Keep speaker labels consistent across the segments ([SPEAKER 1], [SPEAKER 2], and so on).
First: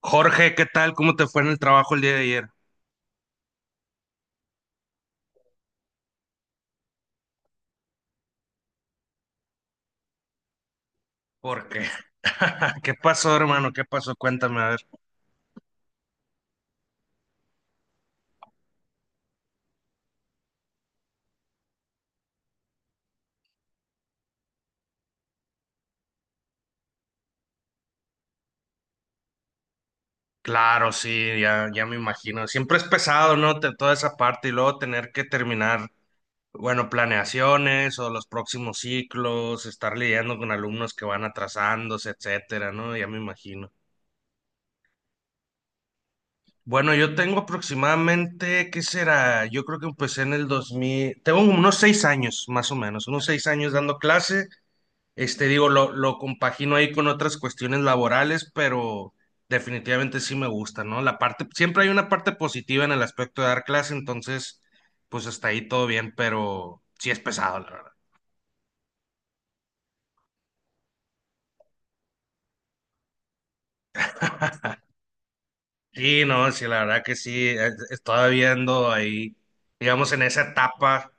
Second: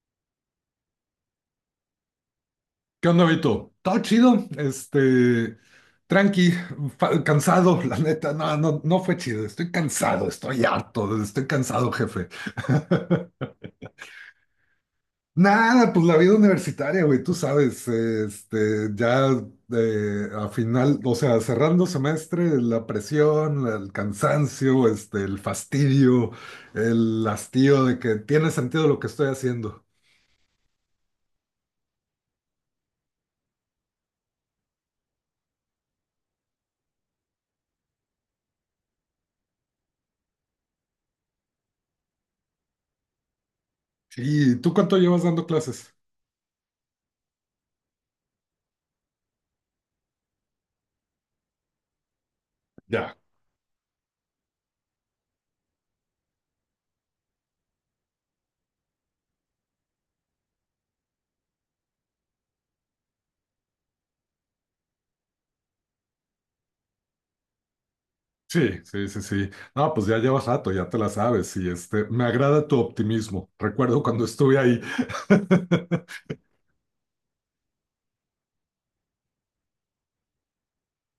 [SPEAKER 1] Jorge, ¿qué tal? ¿Cómo te fue en el trabajo el día de ayer?
[SPEAKER 2] ¿Qué onda, Vito? Todo chido, tranqui, cansado, la neta, no, no, no fue chido, estoy cansado, estoy harto, estoy
[SPEAKER 1] ¿Por ¿qué
[SPEAKER 2] cansado, jefe.
[SPEAKER 1] ¿Qué pasó, hermano? ¿Qué pasó? Cuéntame, a ver.
[SPEAKER 2] Nada, pues la vida universitaria, güey, tú sabes, ya a final, o sea, cerrando semestre, la presión, el cansancio, el fastidio, el hastío de que tiene sentido lo que estoy haciendo.
[SPEAKER 1] Claro, sí, ya me imagino. Siempre es pesado, ¿no? Toda esa parte y luego tener que terminar, bueno, planeaciones o los próximos ciclos, estar lidiando con alumnos que van atrasándose, etcétera, ¿no? Ya me imagino.
[SPEAKER 2] ¿Y tú cuánto llevas dando clases?
[SPEAKER 1] Bueno, yo tengo aproximadamente, ¿qué será? Yo creo que empecé en el 2000, tengo como unos seis años, más o menos, unos seis años dando clase. Este, digo, lo compagino ahí con otras cuestiones laborales, pero definitivamente sí me gusta, ¿no? La parte, siempre hay una parte positiva en el aspecto de dar clase, entonces, pues hasta ahí todo bien, pero sí es pesado, la verdad.
[SPEAKER 2] Sí, sí, sí, sí. No, pues ya llevas rato, ya te la sabes. Y me agrada tu optimismo. Recuerdo cuando estuve ahí.
[SPEAKER 1] Sí, no, sí, la verdad que sí, estaba viendo ahí, digamos, en esa etapa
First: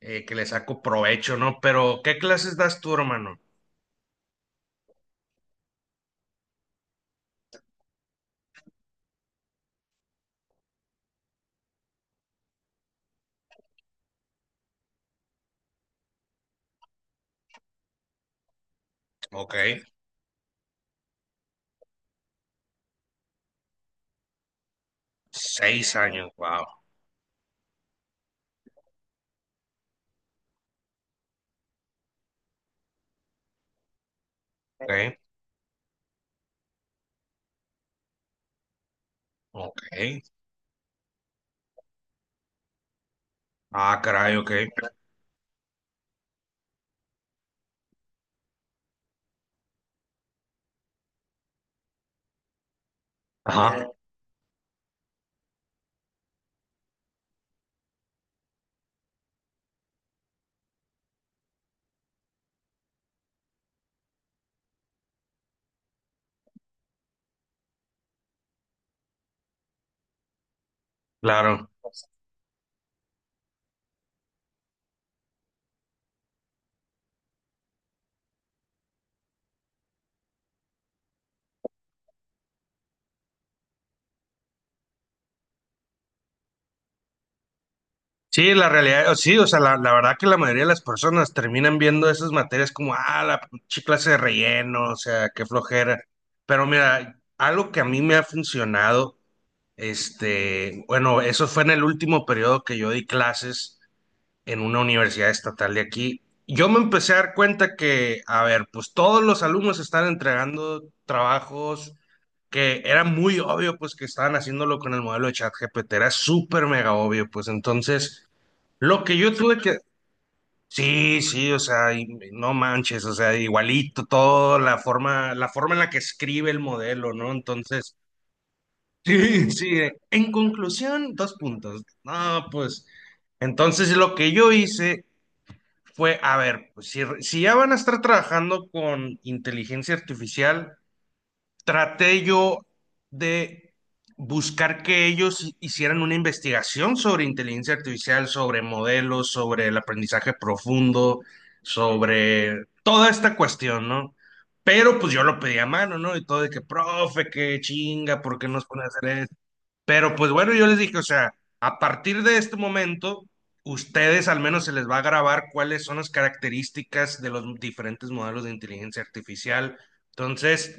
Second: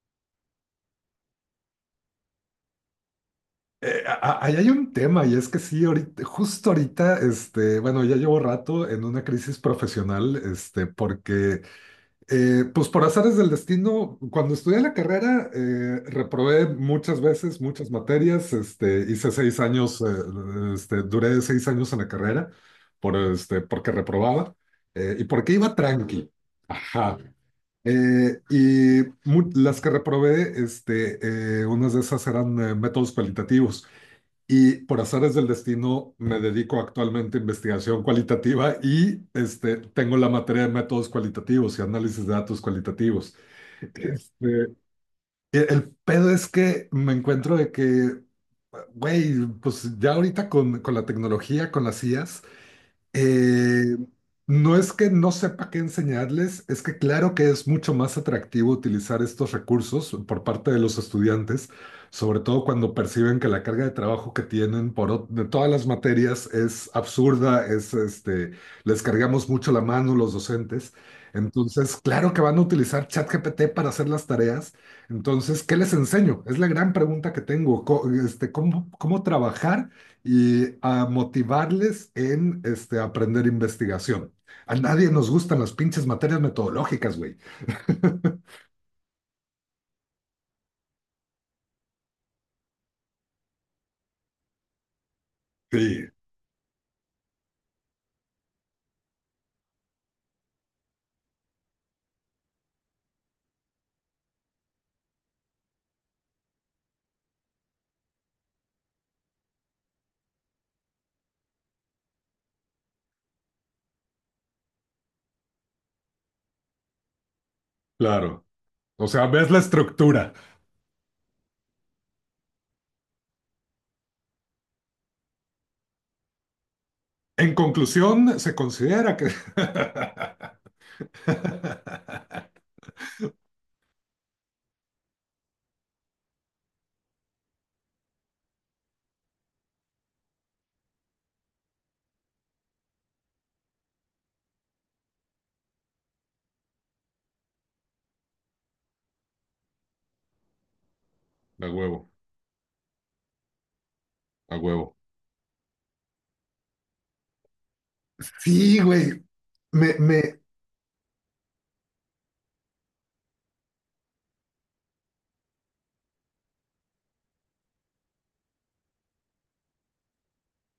[SPEAKER 1] que le saco provecho, ¿no? Pero, ¿qué clases das tú, hermano?
[SPEAKER 2] Eh, a- ahí hay un tema, y es que sí, justo ahorita, bueno, ya llevo rato en una crisis profesional, porque, pues por azares del destino, cuando estudié la carrera, reprobé muchas veces, muchas materias, hice
[SPEAKER 1] Ok,
[SPEAKER 2] 6 años, duré 6 años en la carrera, porque reprobaba, y porque iba
[SPEAKER 1] seis años,
[SPEAKER 2] tranqui.
[SPEAKER 1] wow,
[SPEAKER 2] Ajá. Las que reprobé, unas de esas eran métodos cualitativos. Y por
[SPEAKER 1] ok,
[SPEAKER 2] azares del destino me dedico actualmente a investigación cualitativa y,
[SPEAKER 1] ok,
[SPEAKER 2] tengo la materia de métodos cualitativos y análisis de datos cualitativos.
[SPEAKER 1] ah, caray, ok,
[SPEAKER 2] Este, el pedo es que me encuentro de que, güey, pues ya ahorita con la tecnología, con las IAs,
[SPEAKER 1] ajá,
[SPEAKER 2] eh, no es que no sepa qué enseñarles, es que claro que es mucho más atractivo utilizar estos recursos por parte de los estudiantes, sobre todo cuando perciben que la carga de trabajo que tienen de todas las materias es absurda, es, les cargamos mucho la mano los docentes.
[SPEAKER 1] claro.
[SPEAKER 2] Entonces, claro que van a utilizar ChatGPT para hacer las tareas. Entonces, ¿qué les enseño? Es la gran pregunta que tengo. ¿Cómo trabajar y a motivarles en, aprender investigación? A nadie nos gustan las pinches materias metodológicas, güey.
[SPEAKER 1] Sí, la realidad, sí, o sea, la verdad que la mayoría de las personas terminan viendo esas materias como, ah, la pinche clase de relleno, o sea, qué flojera.
[SPEAKER 2] Sí,
[SPEAKER 1] Pero mira, algo que a mí me ha funcionado, este, bueno, eso fue en el último periodo que yo di clases en una universidad estatal de aquí. Yo me empecé a dar cuenta que, a ver, pues todos los alumnos están entregando trabajos que era muy obvio, pues que estaban haciéndolo con el modelo de ChatGPT, era súper mega obvio, pues entonces
[SPEAKER 2] claro.
[SPEAKER 1] lo
[SPEAKER 2] O
[SPEAKER 1] que
[SPEAKER 2] sea,
[SPEAKER 1] yo
[SPEAKER 2] ves
[SPEAKER 1] tuve
[SPEAKER 2] la
[SPEAKER 1] que...
[SPEAKER 2] estructura.
[SPEAKER 1] Sí, sí, o sea, y no manches, o sea, igualito todo, la forma en la que escribe el modelo, ¿no?
[SPEAKER 2] En
[SPEAKER 1] Entonces,
[SPEAKER 2] conclusión, se considera que…
[SPEAKER 1] sí, sí, en conclusión, dos puntos. No, pues, entonces lo que yo hice fue, a ver, pues si, si ya van a estar trabajando con inteligencia artificial, traté yo de buscar que ellos hicieran una investigación sobre inteligencia artificial, sobre modelos, sobre el aprendizaje profundo,
[SPEAKER 2] A huevo,
[SPEAKER 1] sobre toda esta cuestión, ¿no?
[SPEAKER 2] a huevo.
[SPEAKER 1] Pero pues yo lo pedí a mano, ¿no? Y todo de que, profe, qué chinga, ¿por qué nos
[SPEAKER 2] Sí,
[SPEAKER 1] pone a hacer
[SPEAKER 2] güey.
[SPEAKER 1] esto?
[SPEAKER 2] Me,
[SPEAKER 1] Pero pues
[SPEAKER 2] me,
[SPEAKER 1] bueno, yo les dije, o sea, a partir de este momento, ustedes al menos se les va a grabar cuáles son las características de los diferentes modelos de inteligencia artificial. Entonces,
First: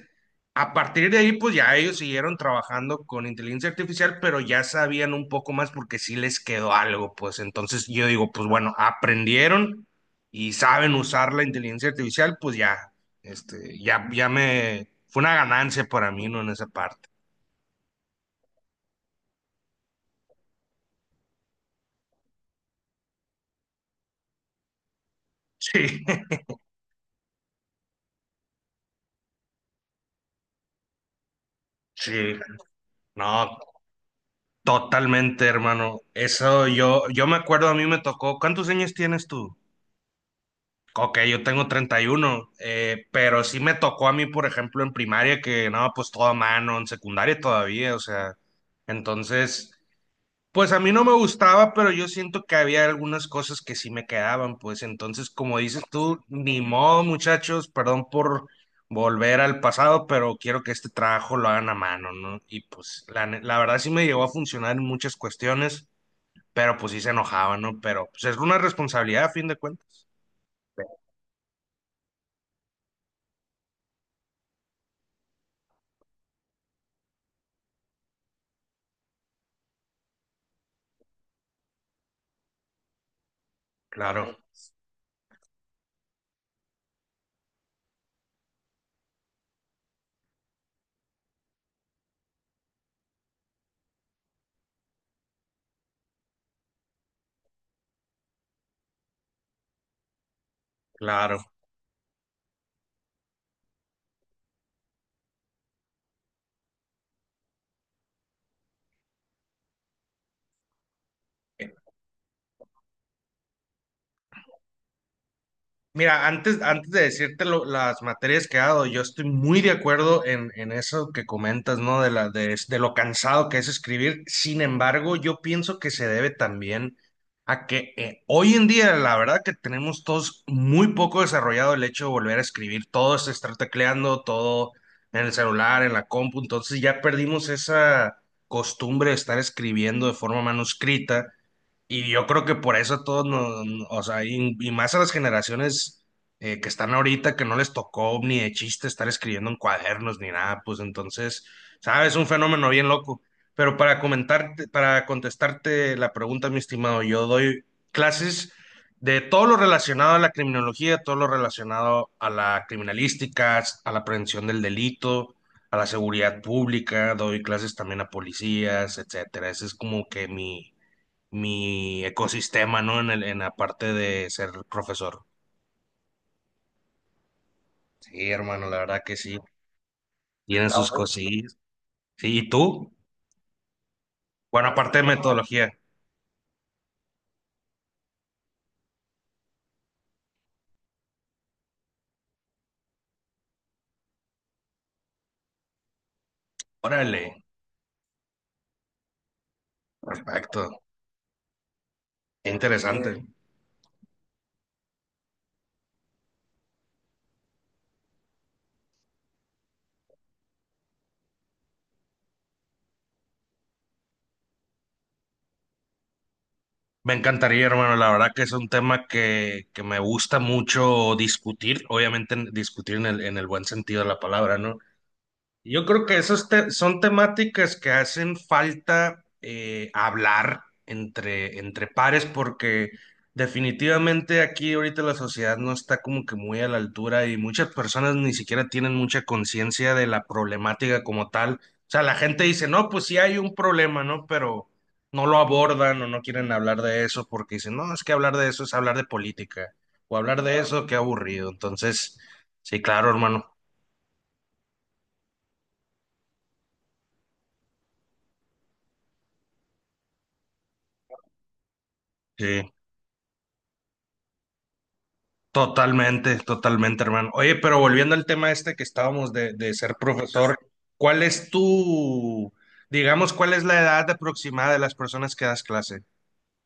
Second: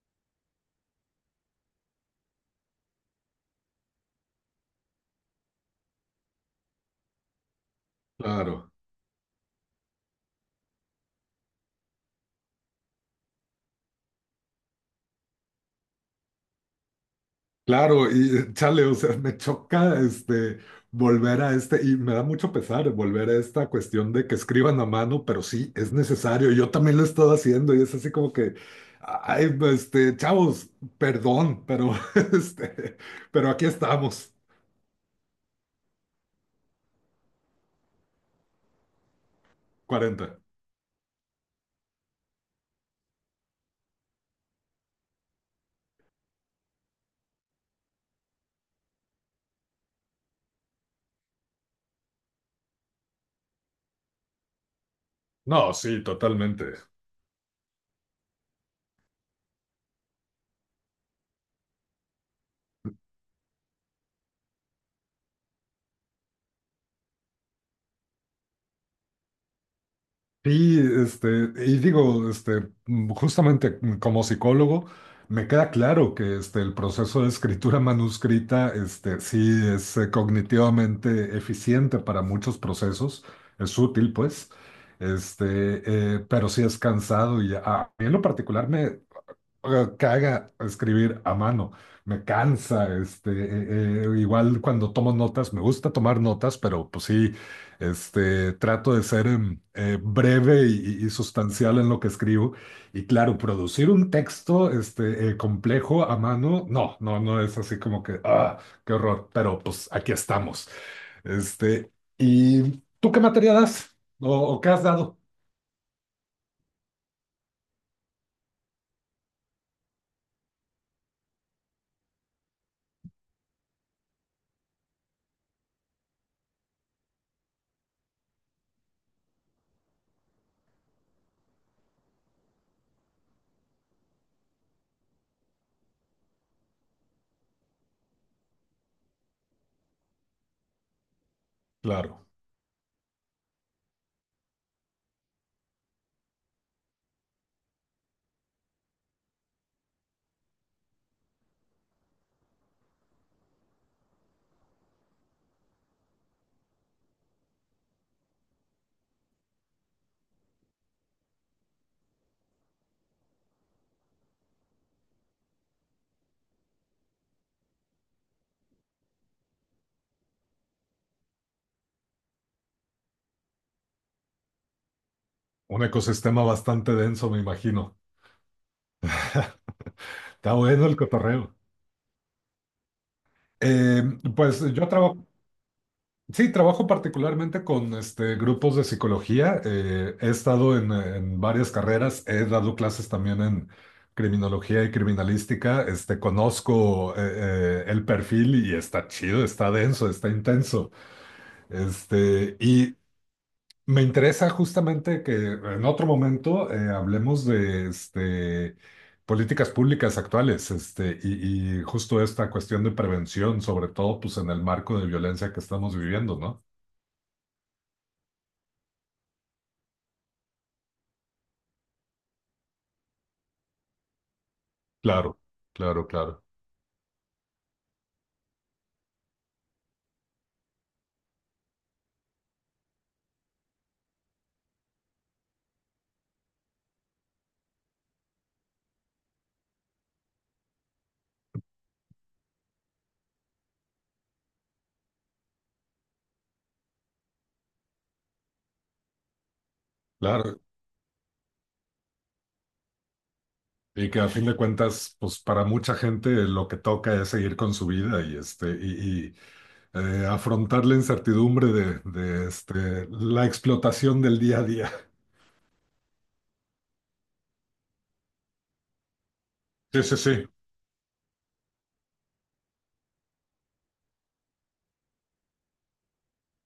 [SPEAKER 1] a partir de ahí, pues ya ellos siguieron trabajando con inteligencia artificial, pero ya sabían un poco más porque sí les quedó algo, pues entonces yo digo, pues
[SPEAKER 2] claro.
[SPEAKER 1] bueno, aprendieron y saben usar la inteligencia artificial, pues ya, este, ya me, fue una ganancia para mí, ¿no? En esa parte.
[SPEAKER 2] Claro, y chale, o sea, me choca, volver y me da mucho pesar volver a esta cuestión de que escriban a mano, pero sí, es necesario. Yo también lo he estado haciendo, y es así como que, ay, pues, chavos, perdón, pero
[SPEAKER 1] Sí, sí.
[SPEAKER 2] este, pero
[SPEAKER 1] No,
[SPEAKER 2] aquí estamos.
[SPEAKER 1] totalmente, hermano. Eso yo, me acuerdo, a mí me tocó. ¿Cuántos años tienes tú?
[SPEAKER 2] 40.
[SPEAKER 1] Ok, yo tengo 31, pero sí me tocó a mí, por ejemplo, en primaria, que no, pues todo a mano, en secundaria todavía, o sea, entonces. Pues a mí no me gustaba, pero yo siento que había algunas cosas que sí me quedaban, pues entonces, como
[SPEAKER 2] No,
[SPEAKER 1] dices
[SPEAKER 2] sí,
[SPEAKER 1] tú, ni
[SPEAKER 2] totalmente.
[SPEAKER 1] modo, muchachos, perdón por volver al pasado, pero quiero que este trabajo lo hagan a mano, ¿no? Y pues la, la verdad sí me llegó a funcionar en muchas cuestiones, pero pues sí se enojaba, ¿no? Pero pues es una responsabilidad a fin de cuentas.
[SPEAKER 2] Sí, y digo, justamente, como psicólogo, me queda claro que, el proceso de escritura manuscrita, sí es cognitivamente eficiente para muchos procesos, es útil,
[SPEAKER 1] Claro,
[SPEAKER 2] pues, pero sí es cansado y a mí en lo particular me caga escribir a mano, me cansa, igual cuando tomo notas, me gusta tomar notas, pero pues sí, trato de ser breve y
[SPEAKER 1] claro.
[SPEAKER 2] sustancial en lo que escribo. Y claro, producir un texto, complejo a mano, no, no, no es así como que, ah, qué horror, pero pues aquí estamos. Este, ¿y tú qué materia das? ¿O qué has dado?
[SPEAKER 1] Mira, antes, antes de decirte las materias que he dado, yo estoy muy de acuerdo en eso que comentas, ¿no? De la, de lo cansado que es escribir. Sin embargo, yo pienso que se debe también a que hoy en día, la verdad que tenemos todos muy poco desarrollado el hecho de volver a escribir. Todo es estar tecleando, todo en el celular, en la compu. Entonces ya perdimos esa costumbre de estar escribiendo de forma manuscrita. Y yo
[SPEAKER 2] Claro,
[SPEAKER 1] creo que por eso a todos nos, o sea, y más a las generaciones que están ahorita, que no les tocó ni de chiste estar escribiendo en cuadernos ni nada, pues entonces, ¿sabes? Un fenómeno bien loco. Pero para comentarte, para contestarte la pregunta, mi estimado, yo doy clases de todo lo relacionado a la criminología, todo lo relacionado a la criminalística, a la prevención del delito, a la seguridad pública, doy clases también a policías, etcétera. Ese es como que mi ecosistema, ¿no? En el, en la parte de ser profesor.
[SPEAKER 2] un ecosistema bastante denso, me imagino.
[SPEAKER 1] Sí, hermano, la verdad que sí.
[SPEAKER 2] Está
[SPEAKER 1] Tienen Ah,
[SPEAKER 2] bueno
[SPEAKER 1] sus
[SPEAKER 2] el
[SPEAKER 1] bueno.
[SPEAKER 2] cotorreo.
[SPEAKER 1] cosillas. Sí, ¿y tú?
[SPEAKER 2] Eh, pues
[SPEAKER 1] Bueno,
[SPEAKER 2] yo
[SPEAKER 1] aparte de
[SPEAKER 2] trabajo,
[SPEAKER 1] metodología.
[SPEAKER 2] sí, trabajo particularmente con, grupos de psicología. He estado en varias carreras, he dado clases también en criminología y criminalística. Conozco
[SPEAKER 1] Órale,
[SPEAKER 2] el perfil y está chido, está denso, está
[SPEAKER 1] perfecto.
[SPEAKER 2] intenso.
[SPEAKER 1] Qué
[SPEAKER 2] Este, y
[SPEAKER 1] Interesante.
[SPEAKER 2] Me interesa justamente que en otro momento hablemos de, políticas públicas actuales, y justo esta cuestión de prevención, sobre todo pues en el marco de violencia que estamos viviendo, ¿no?
[SPEAKER 1] Me encantaría, hermano. La verdad que es un tema que me gusta mucho discutir. Obviamente discutir en el buen sentido de la palabra, ¿no?
[SPEAKER 2] Claro,
[SPEAKER 1] Yo
[SPEAKER 2] claro,
[SPEAKER 1] creo que
[SPEAKER 2] claro,
[SPEAKER 1] esas son temáticas que hacen falta hablar entre, entre pares porque definitivamente aquí ahorita la sociedad no está como que muy a la altura y muchas personas ni siquiera tienen mucha conciencia de la problemática como tal. O sea, la gente dice, no, pues sí hay un problema, ¿no? Pero no lo abordan o no quieren hablar de eso porque dicen, no, es que hablar de eso es hablar de política o hablar de
[SPEAKER 2] claro.
[SPEAKER 1] eso, qué aburrido. Entonces, sí, claro, hermano.
[SPEAKER 2] Y que a fin de cuentas, pues para mucha gente lo que toca es seguir con su vida y, afrontar la incertidumbre de
[SPEAKER 1] Sí.
[SPEAKER 2] la explotación del día a día.
[SPEAKER 1] Totalmente, totalmente, hermano. Oye, pero volviendo al tema este que estábamos de ser
[SPEAKER 2] Sí, sí, sí.
[SPEAKER 1] profesor, ¿cuál es tu, digamos, cuál es la edad aproximada de las personas que das clase?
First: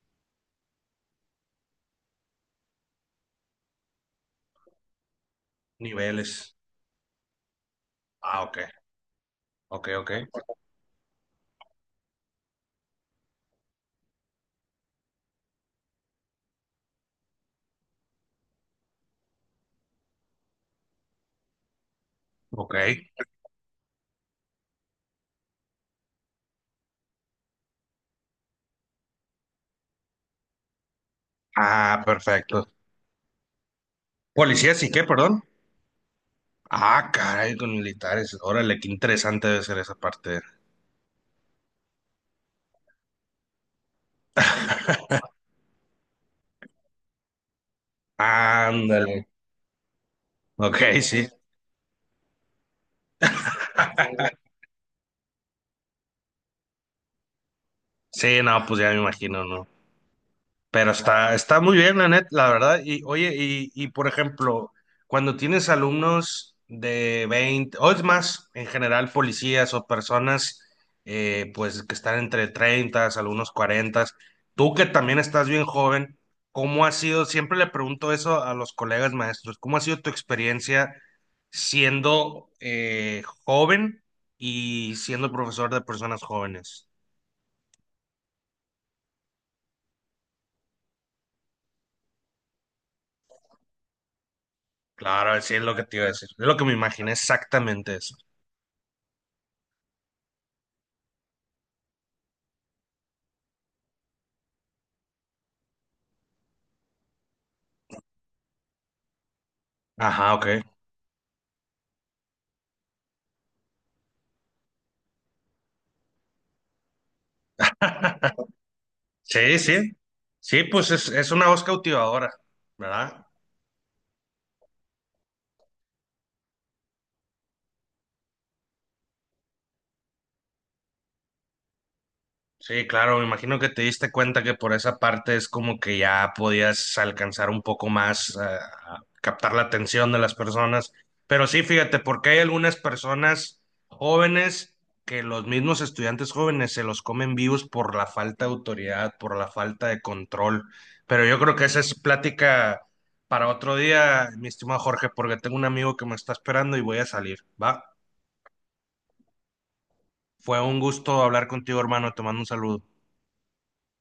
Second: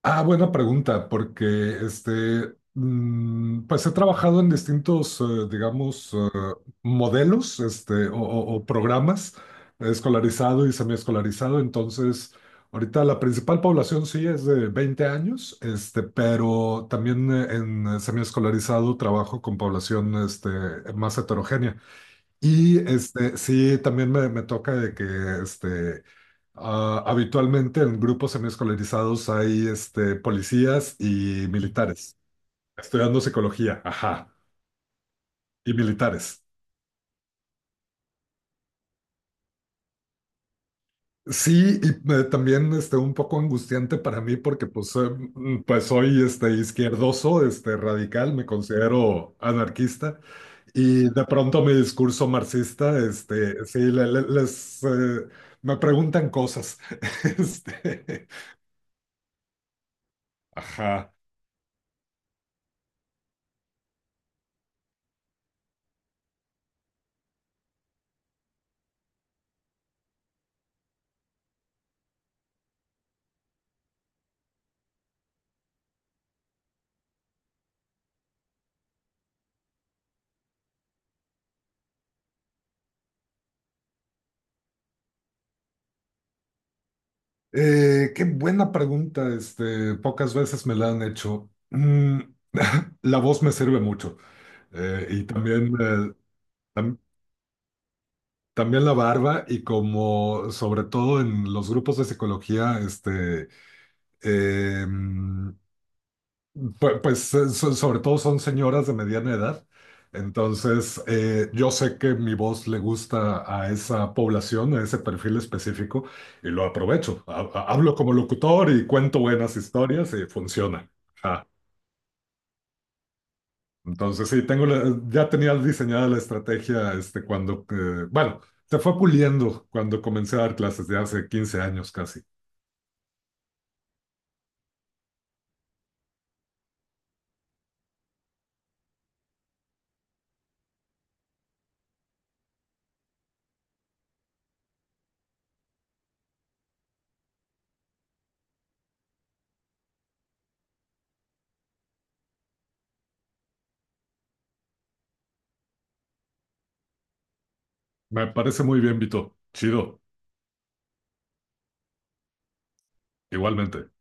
[SPEAKER 2] Ah, buena pregunta, porque pues he trabajado en distintos, digamos,
[SPEAKER 1] Niveles.
[SPEAKER 2] modelos, o,
[SPEAKER 1] Ah,
[SPEAKER 2] o-
[SPEAKER 1] ok,
[SPEAKER 2] o programas,
[SPEAKER 1] ok, ok,
[SPEAKER 2] escolarizado y semiescolarizado. Entonces, ahorita la principal población sí es de 20 años, pero también en, semiescolarizado trabajo con población, más heterogénea.
[SPEAKER 1] ok.
[SPEAKER 2] Y, sí, también me toca de que, este, ah, habitualmente en grupos semiescolarizados hay, policías y
[SPEAKER 1] Ah,
[SPEAKER 2] militares,
[SPEAKER 1] perfecto.
[SPEAKER 2] estudiando psicología, ajá,
[SPEAKER 1] ¿Policías y qué, perdón?
[SPEAKER 2] y militares.
[SPEAKER 1] Ah, caray, con militares. Órale, qué interesante debe ser esa parte.
[SPEAKER 2] Sí, y también, un poco angustiante para mí porque pues soy, izquierdoso, radical, me
[SPEAKER 1] Ándale.
[SPEAKER 2] considero anarquista,
[SPEAKER 1] Ok,
[SPEAKER 2] y de
[SPEAKER 1] sí.
[SPEAKER 2] pronto mi discurso marxista, sí, me preguntan cosas. Este,
[SPEAKER 1] Sí, no, pues ya me imagino, ¿no? Pero
[SPEAKER 2] Ajá.
[SPEAKER 1] está, está muy bien, la net, la verdad. Y oye, y por ejemplo, cuando tienes alumnos de 20, o es más, en general, policías o personas pues que están entre 30, algunos 40, tú que también estás bien joven, ¿cómo ha sido? Siempre le pregunto eso a los colegas maestros, ¿cómo ha sido tu experiencia siendo joven y siendo profesor de personas jóvenes?
[SPEAKER 2] Qué buena pregunta, pocas veces me la han hecho. La voz me sirve mucho. Y
[SPEAKER 1] Claro, sí es
[SPEAKER 2] también,
[SPEAKER 1] lo que te iba a decir. Es lo que me
[SPEAKER 2] tam-
[SPEAKER 1] imaginé exactamente.
[SPEAKER 2] también la barba, y como sobre todo en los grupos de psicología, em, sobre todo son señoras de mediana edad,
[SPEAKER 1] Ajá, ok.
[SPEAKER 2] entonces yo sé que mi voz le gusta a esa población, a ese perfil específico, y lo aprovecho. Hablo como locutor y cuento buenas
[SPEAKER 1] Sí, sí.
[SPEAKER 2] historias, y
[SPEAKER 1] Sí, pues
[SPEAKER 2] funciona.
[SPEAKER 1] es una
[SPEAKER 2] Ajá.
[SPEAKER 1] voz cautivadora, ¿verdad?
[SPEAKER 2] Entonces sí, tengo ya tenía diseñada la estrategia, cuando, bueno, se fue puliendo cuando comencé a dar clases de hace 15 años casi.
[SPEAKER 1] Sí, claro, me imagino que te diste cuenta que por esa parte es como que ya podías alcanzar un poco más, a captar la atención de las personas. Pero sí, fíjate, porque hay algunas personas jóvenes que los mismos estudiantes jóvenes se los comen vivos por la falta de autoridad, por la falta de control. Pero yo creo que esa es plática para otro día, mi estimado Jorge, porque tengo un amigo que me está esperando y voy a salir, ¿va?
[SPEAKER 2] Me parece muy bien, Vito. Chido,
[SPEAKER 1] Fue un gusto hablar contigo, hermano, te mando un saludo.
[SPEAKER 2] igualmente.